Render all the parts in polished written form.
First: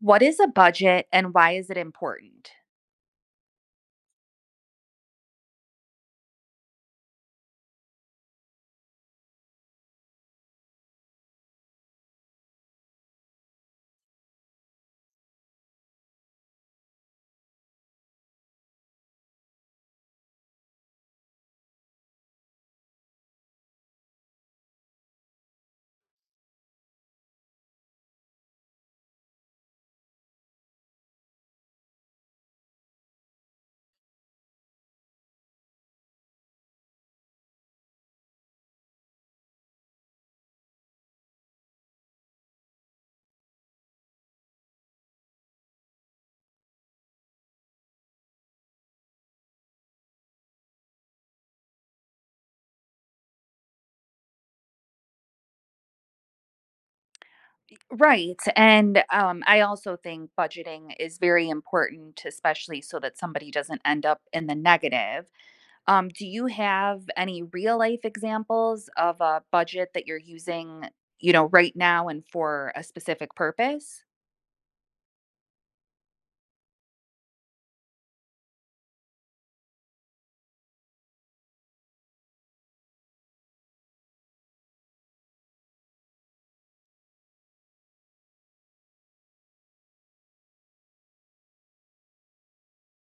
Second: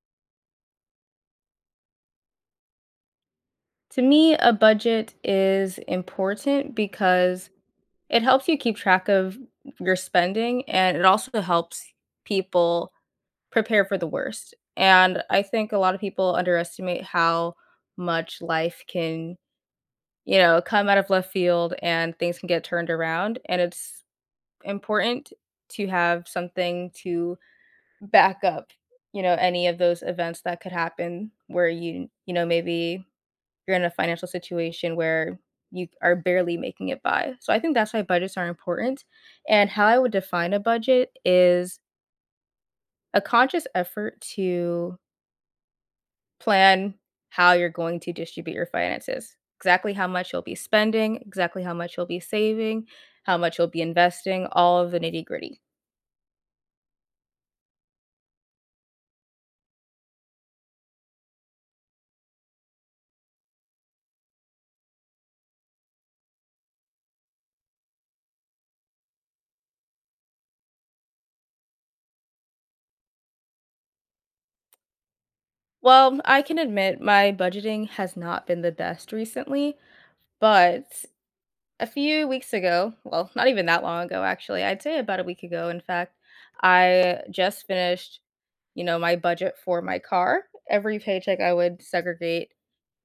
What is a budget and why is it important? To me, a budget is important because it helps you keep track of your spending, and it also helps people prepare for the worst. And I think a lot of people underestimate how much life can, you know, come out of left field and things can get turned around. And it's important to have something to back up, you know, any of those events that could happen where you know, maybe you're in a financial situation where you are barely making it by. So I think that's why budgets are important. And how I would define a budget is a conscious effort to plan how you're going to distribute your finances, exactly how much you'll be spending, exactly how much you'll be saving, how much you'll be investing, all of the nitty gritty. Right. And I also think budgeting is very important, especially so that somebody doesn't end up in the negative. Do you have any real life examples of a budget that you're using, right now and for a specific purpose? Well, I can admit my budgeting has not been the best recently, but a few weeks ago, well, not even that long ago, actually, I'd say about a week ago, in fact, I just finished, you know, my budget for my car. Every paycheck, I would segregate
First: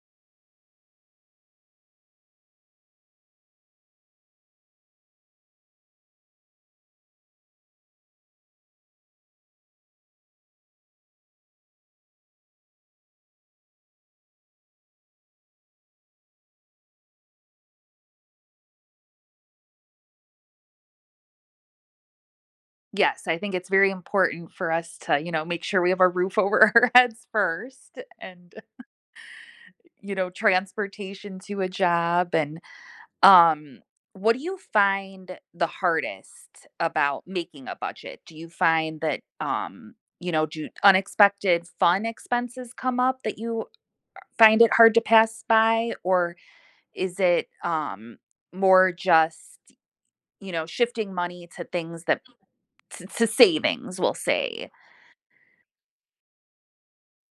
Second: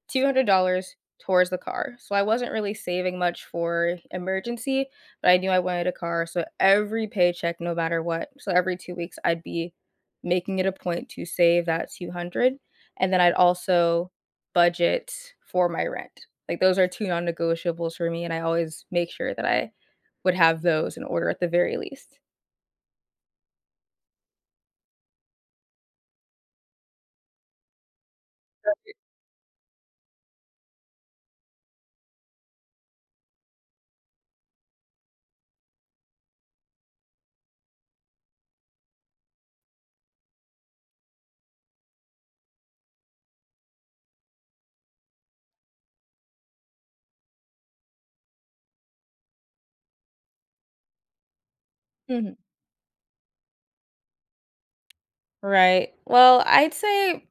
$200 towards the car. So I wasn't really saving much for emergency, but I knew I wanted a car. So every paycheck, no matter what, so every 2 weeks, I'd be making it a point to save that 200. And then I'd also budget for my rent. Like, those are two non negotiables for me, and I always make sure that I would have those in order at the very least. Yes, I think it's very important for us to, make sure we have a roof over our heads first and, transportation to a job and Um, what do you find the hardest about making a budget? Do you find that, do unexpected fun expenses come up that you find it hard to pass by? Or is it more just, shifting money to things that, Mhm. to savings, we'll say. Right. Well, I'd say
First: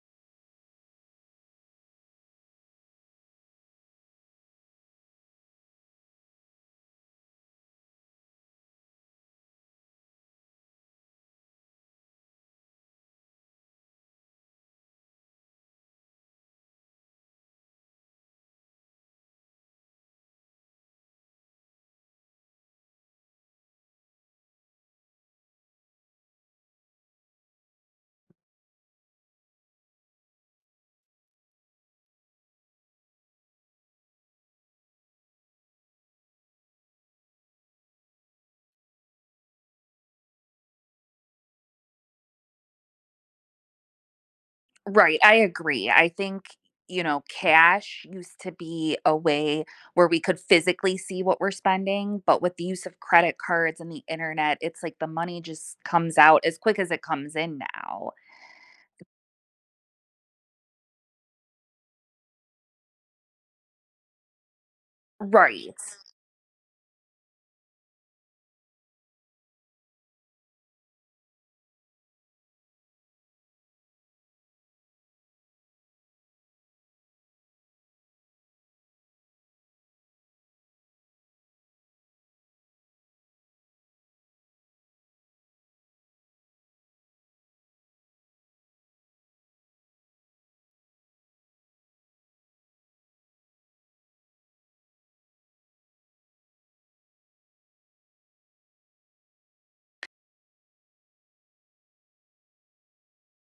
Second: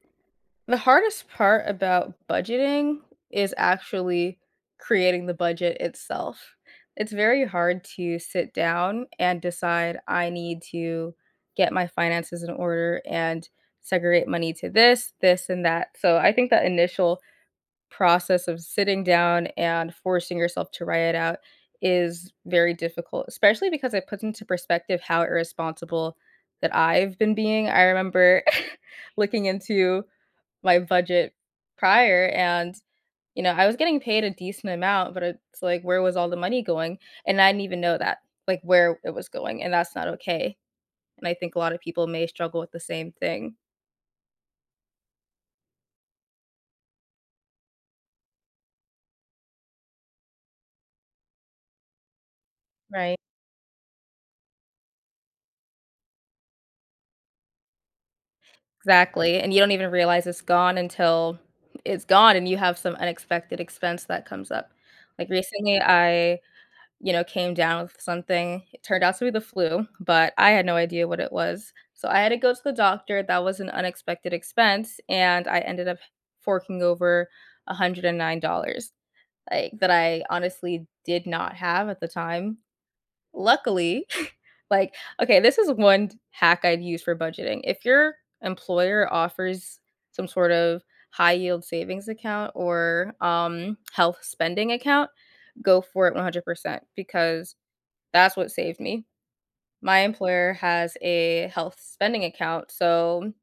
the hardest part about budgeting is actually creating the budget itself. It's very hard to sit down and decide, I need to get my finances in order and segregate money to this, this, and that. So I think that initial process of sitting down and forcing yourself to write it out is very difficult, especially because it puts into perspective how irresponsible that I've been being. I remember looking into my budget prior and, you know, I was getting paid a decent amount, but it's like, where was all the money going? And I didn't even know that, like, where it was going, and that's not okay. And I think a lot of people may struggle with the same thing. Right, I agree. I think cash used to be a way where we could physically see what we're spending, but with the use of Right. credit cards and the internet, it's like the money just comes out as quick as it comes in now. Exactly. And you don't even realize it's gone until it's gone and you have some unexpected expense that comes up. Like Right. recently I came down with something. It turned out to be the flu, but I had no idea what it was. So I had to go to the doctor. That was an unexpected expense, and I ended up forking over $109, like, that I honestly did not have at the time. Luckily, like, okay, this is one hack I'd use for budgeting. If your employer offers some sort of high yield savings account or health spending account, go for it 100% because that's what saved me. My employer has a health spending account, so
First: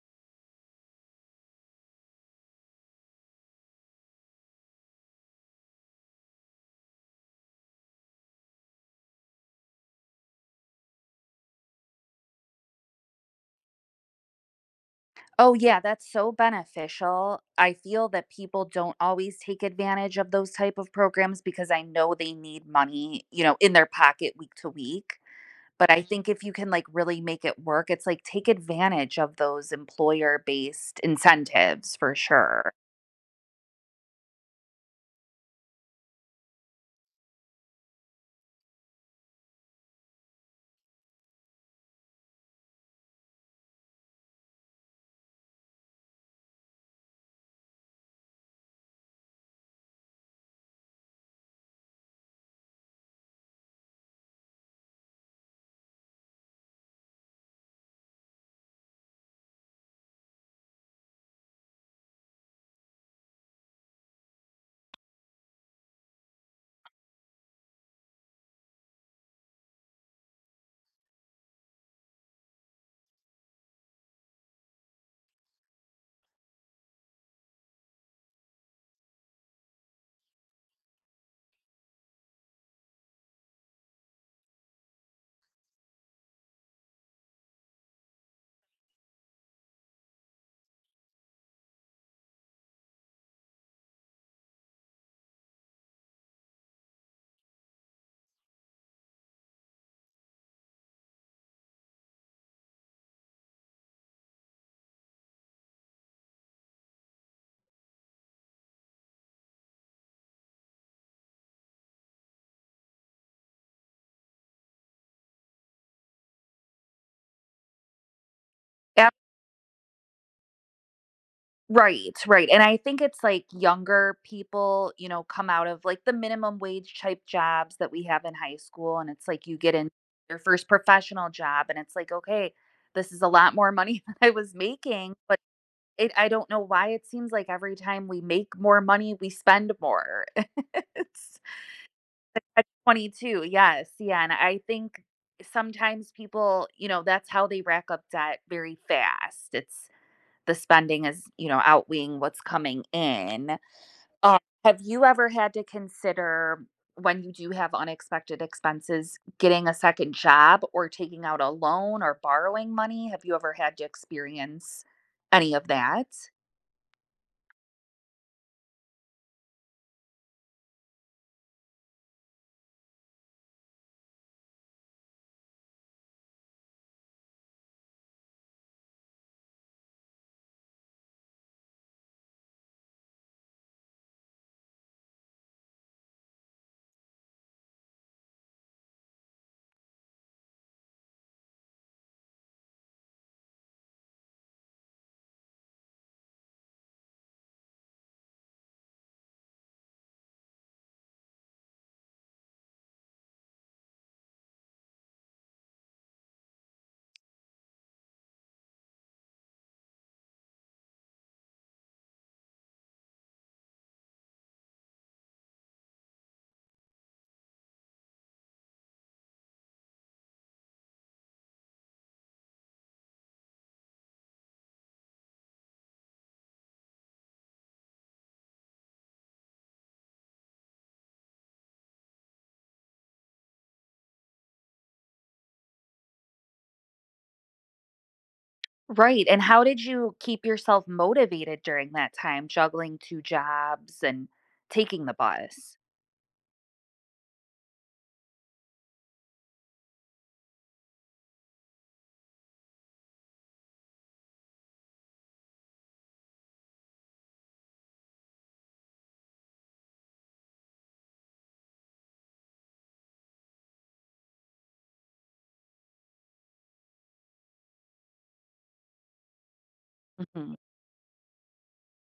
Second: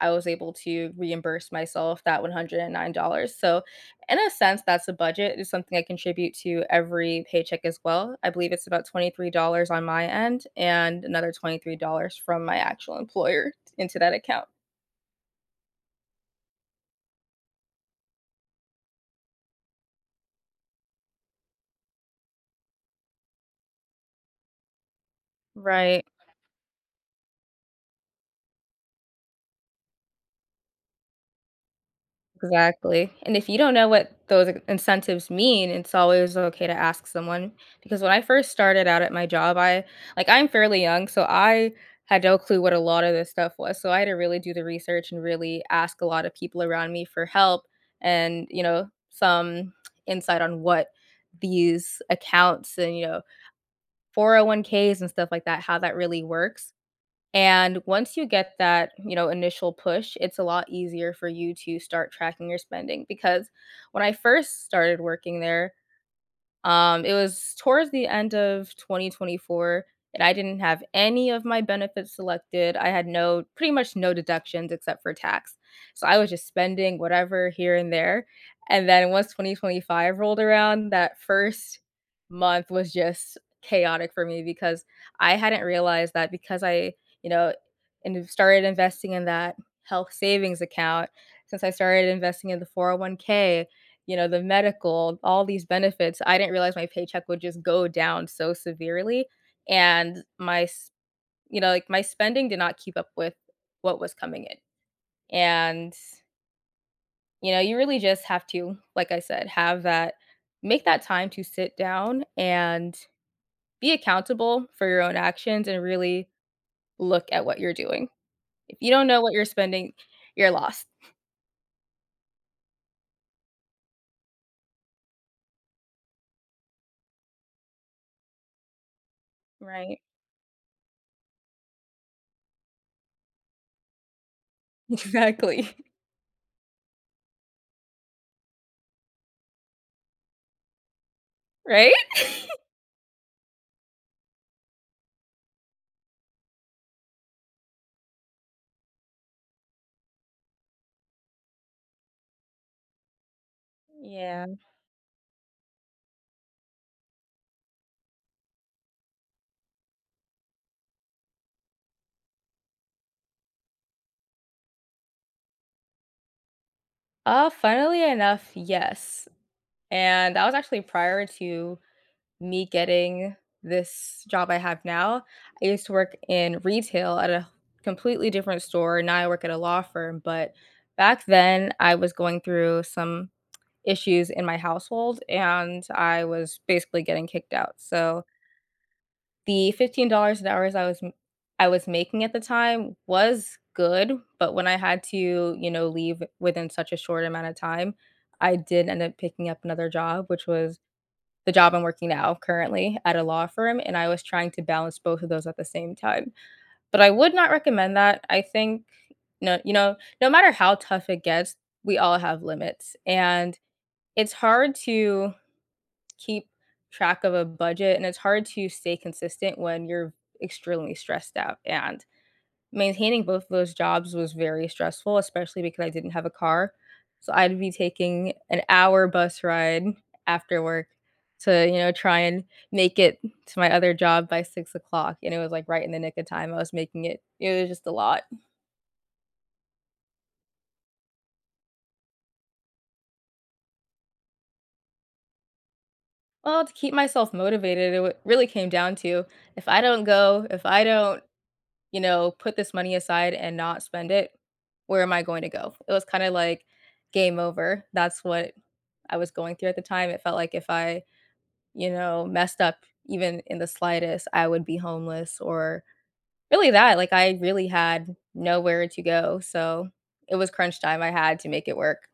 I was able to reimburse myself that $109. So, in a sense, that's a budget. It's something I contribute to every paycheck as well. I believe it's about $23 on my end and another $23 from my actual employer into that account. Oh, yeah, that's so beneficial. I feel that people don't always take advantage of those type of programs because I know they need money, in their pocket week to week. But I Right. think if you can, like, really make it work, it's like, take advantage of those employer-based incentives for sure. Exactly, and if you don't know what those incentives mean, it's always okay to ask someone, because when I first started out at my job, I like, I'm fairly young, so I had no clue what a lot of this stuff was, so I had to really do the research and really ask a lot of people around me for help and, you know, some insight on what these accounts and, you know, 401Ks and stuff like that, how that really works. And once you get that, you know, initial push, it's a lot easier for you to start tracking your spending because when I first started working there, it was towards the end of 2024, and I didn't have any of my benefits selected. I had no pretty much no deductions except for tax. So I was just spending whatever here and there. And then once 2025 rolled around, that first month was just chaotic for me because I hadn't realized that because I, you know, and started investing in that health savings account, since I started investing in the 401k, you know, the medical, all these benefits, I didn't realize my paycheck would just go down so severely, and my s you know, like, my spending did not keep up with what was coming in, and, you know, you really just have to, like I said, have that make that time to sit down and be accountable for your own actions and really look at what you're doing. If you don't Yeah, know what you're spending, you're lost. right, right, and I think it's, like, younger people, come out of, like, the minimum wage type jobs that we have in high school, and it's like you get in Right. your first professional job, and it's like, "Okay, this is a lot more money than I was making," but Exactly. it I don't know why it seems like every time we make more money, we spend more. It's Right? the catch-22, yes, yeah, and I think sometimes people, that's how they rack up debt very fast. It's the spending is, outweighing what's coming in. Uh, Yeah. have you ever had to consider when you do have unexpected expenses, getting a second job or taking out a loan or borrowing money? Have you ever had to experience any of that? Funnily enough, yes. And that was actually prior to me getting this job I have now. I used to work in retail at a completely different store. Now I work at a law firm. But back then, I was going through some issues in my household and I was basically getting kicked out. So the $15 an hour I was I was making at the time was good, but when I had to, you know, leave within such a short amount of time, I did end up picking up another job, which was the job I'm working now currently at a law firm, and I was trying to balance both of those at the same time. But I would not recommend that. I think no, you know, no matter how tough it gets, we all have limits. And it's hard to keep track of a budget and it's hard to stay consistent when you're extremely stressed out, and maintaining both of those jobs was very stressful, especially because I didn't have a car. So I'd be taking an hour bus ride after work to, you know, try and make it to my other job by 6 o'clock, and it was, like, right in the nick of time, I was making it was just a lot. Right, and how did you keep yourself motivated during that time, juggling 2 jobs and taking the bus? Well, to keep myself motivated, it w really came down to, if I don't go, if I don't put this money aside and not spend it, where am I going to go? It was kind of like game over. That's what I was going through at the time. It felt like if I, you know, messed up even in the slightest, I would be homeless or really that. Like, I really had nowhere to go. So it was Mhm. crunch time. I had to make it work.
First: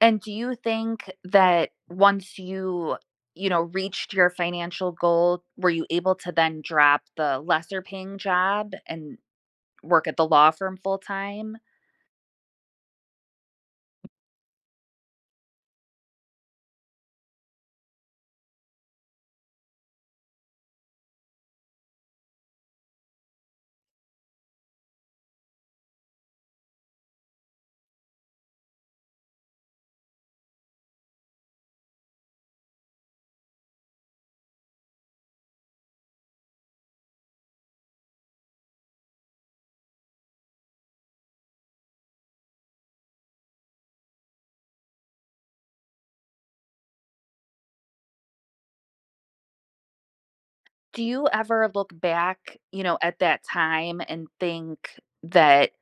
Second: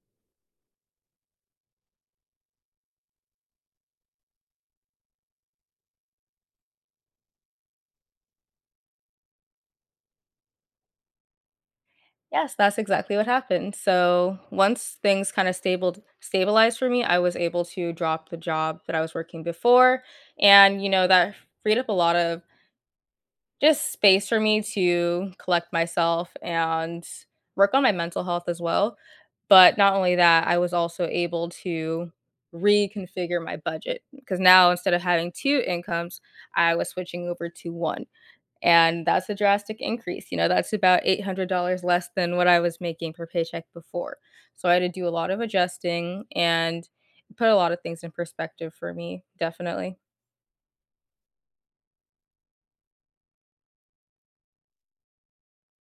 And do you think that once you, reached your financial goal, were you able to then drop the lesser paying job and work at the law firm full time? Yes, that's exactly what happened. So once things kind of stabled stabilized for me, I was able to drop the job that I was working before. And you know, that freed up a lot of just space for me to collect myself and work on my mental health as well. But not only that, I was also able to reconfigure my budget because now instead of having 2 incomes, I was switching over to 1, and that's a drastic increase, you know, that's about $800 less than what I was making per paycheck before. So I had to do a lot of adjusting and put a lot of things in perspective for me, definitely. Do you ever look back, at that time and think that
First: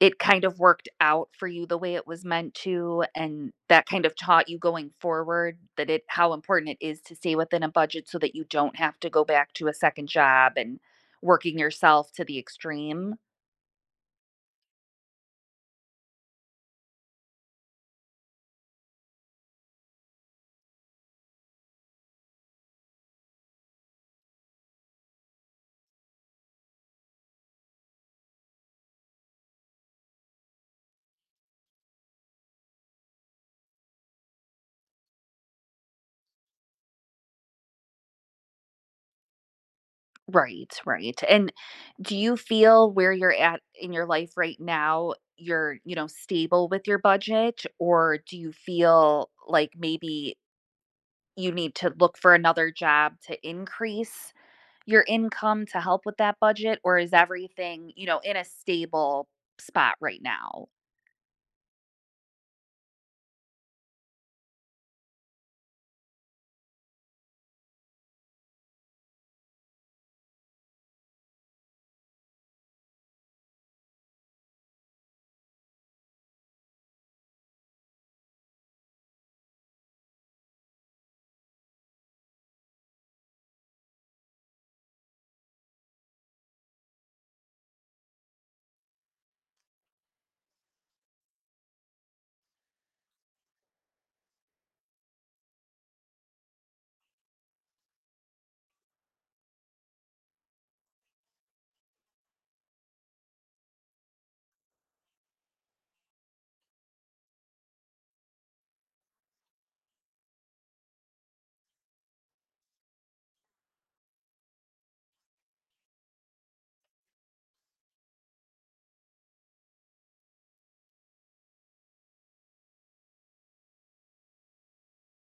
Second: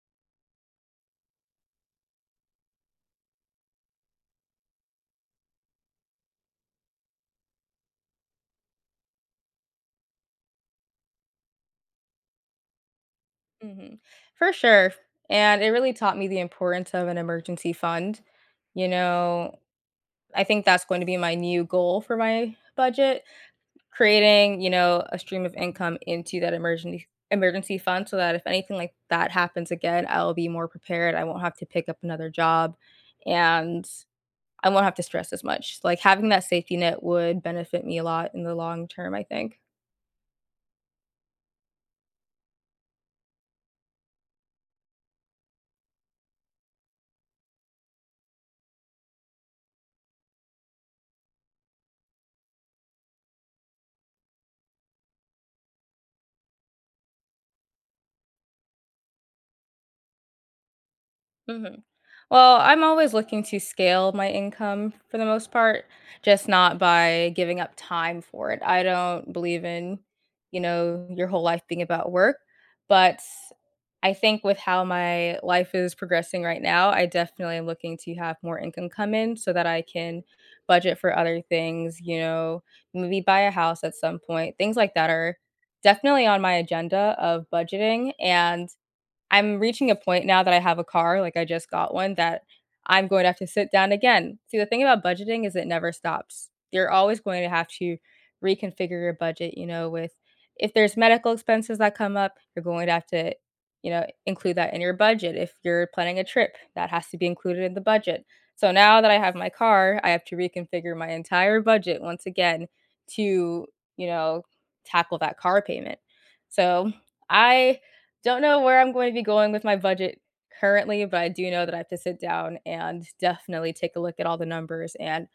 it kind of worked out for you the way it was meant to, and that kind of taught you going forward that it how important it is to stay within a budget so that you don't have to go back to a second job and working yourself to the extreme. Mhm. For sure, and it really taught me the importance of an emergency fund, you know, I think that's going to be my new goal for my budget, creating, you know, a stream of income into that emergency fund so that if anything like that happens again, I'll be more prepared, I won't have to pick up another job, and I won't have to stress as much, like, having that safety net would benefit me a lot in the long term, I think. Right, right. And do you feel where you're at in your life right now, you're, stable with your budget, or do you feel like maybe you need to look for another job to increase your income to help with that budget, or is everything, in a stable spot right now? Mhm. Well, I'm always looking to scale my income for the most part, just not by giving up time for it. I don't believe in, you know, your whole life being about work, but I think with how my life is progressing right now, I definitely am looking to have more income come in so that I can budget for other things, you know, maybe buy a house at some point. Things like that are definitely on my agenda of budgeting, and I'm reaching a point now that I have a car, like, I just got one, that I'm going to have to sit down again. See, the thing about budgeting is it never stops. You're always going to have to reconfigure your budget, you know, with if there's medical expenses that come up, you're going to have to, you know, include that in your budget. If you're planning a trip, that has to be included in the budget. So now that I have my car, I have to reconfigure my entire budget once again to, you know, tackle that car payment. So I don't know where I'm going to be going with my budget currently, but I do know that I have to sit down and definitely take a look at all the numbers and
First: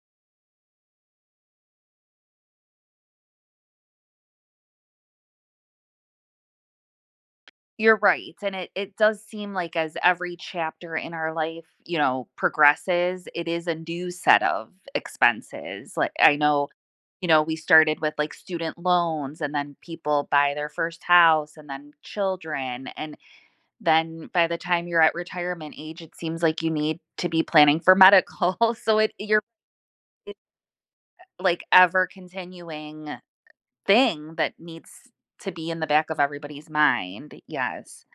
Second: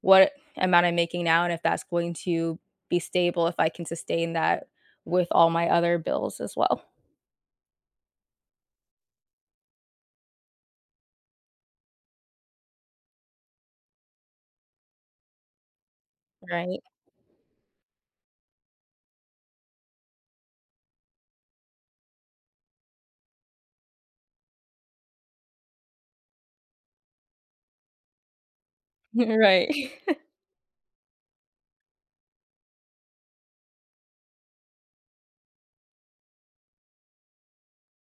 what amount I'm making now and if that's going to be stable, if I can sustain that with all my other bills as well. You're right, and it does seem like as every chapter in our life, progresses, it is a new set of expenses. Like I know, Right. We started with like student loans and then people buy their first house and then children and then by the time you're at retirement age, it seems like you need to be planning for medical. So it you're Right. it's like ever continuing thing that needs to be in the back of everybody's mind. Yes.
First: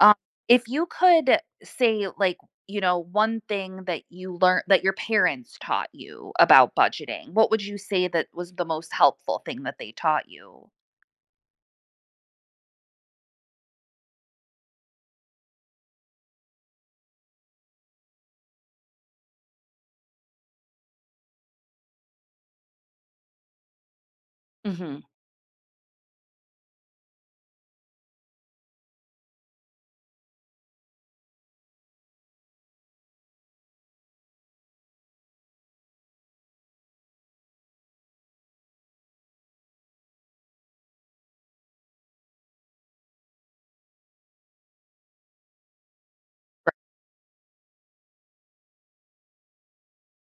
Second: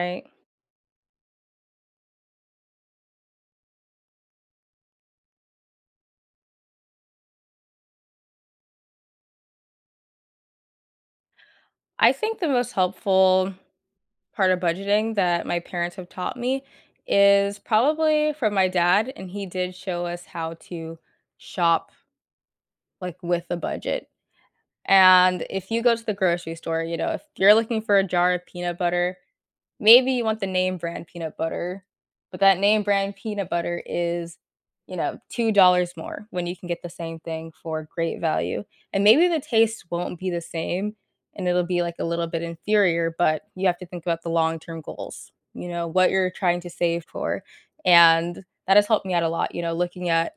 Um, if you could say, like, one thing that you learned that your parents taught you about budgeting, what would you say that was the most helpful thing that they taught you? I think the most helpful part of budgeting that my parents have taught me is probably from my dad, and he did show us how to shop like with a budget. Mhm. And if you go to the grocery store, you know, if you're looking for a jar of peanut butter, maybe you want the name brand peanut butter, but that name brand peanut butter is, you know, $2 more when you can get the same thing for great value. And maybe the taste won't be the same and it'll be like a little bit inferior, but you have to think about the long term goals, you know, what you're trying to save for. And that has helped me out a lot, you know, looking at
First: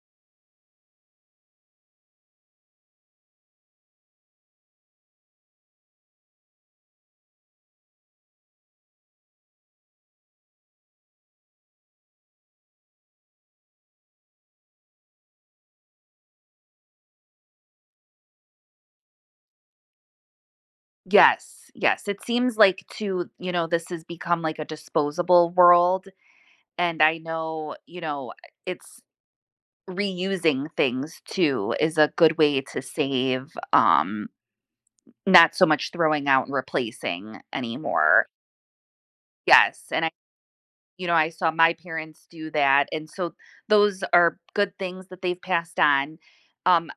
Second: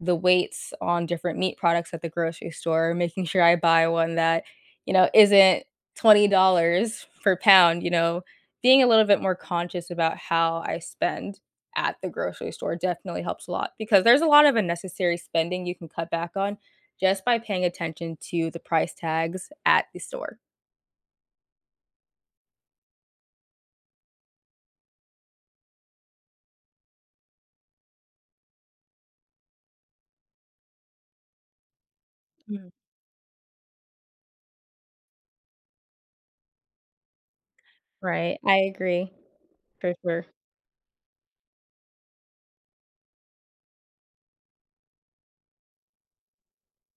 the weights on different meat products at the grocery store, making sure I buy one that, you know, isn't $20 per pound, you know, being a little bit more conscious about how I spend at the grocery store definitely helps a lot because there's a lot of unnecessary spending you can cut back on just by paying attention to the price tags at the store. Yes, yes. It seems like too, this has become like a disposable world. And I know, it's reusing things too is a good way Mm, to save. Not so much throwing out and replacing anymore. right. I agree Yes, for and I sure. you know, I saw my parents do that, and so those are good things that they've passed on. Um,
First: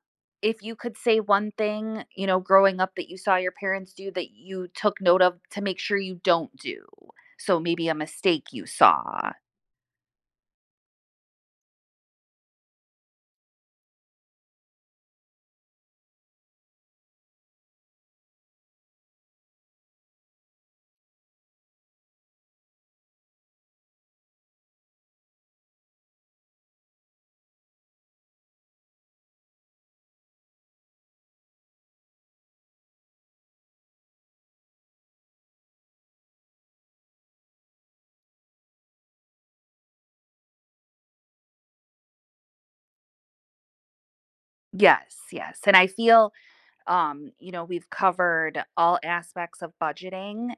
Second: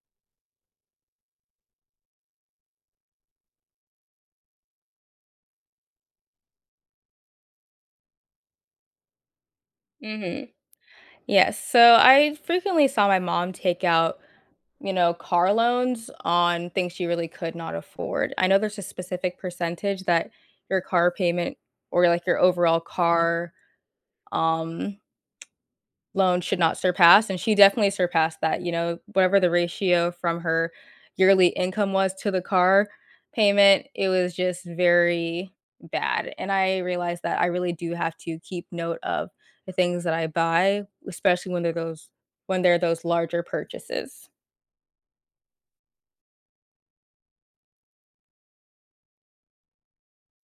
if you could say one thing, growing up that you saw your parents do that you took note of to make sure you don't do. So maybe a mistake you saw. Hmm. Yes. So I frequently saw my mom take out, you know, car loans on things she really could not afford. I know there's a specific percentage that your car payment or like your overall car um loan should not surpass and she definitely surpassed that, you know, whatever the ratio from her yearly income was to the car payment, it was just very bad. And I realized that I really do have to keep note of the things that I buy, especially when they're those larger purchases. Yes, yes, and I feel, we've covered all aspects of budgeting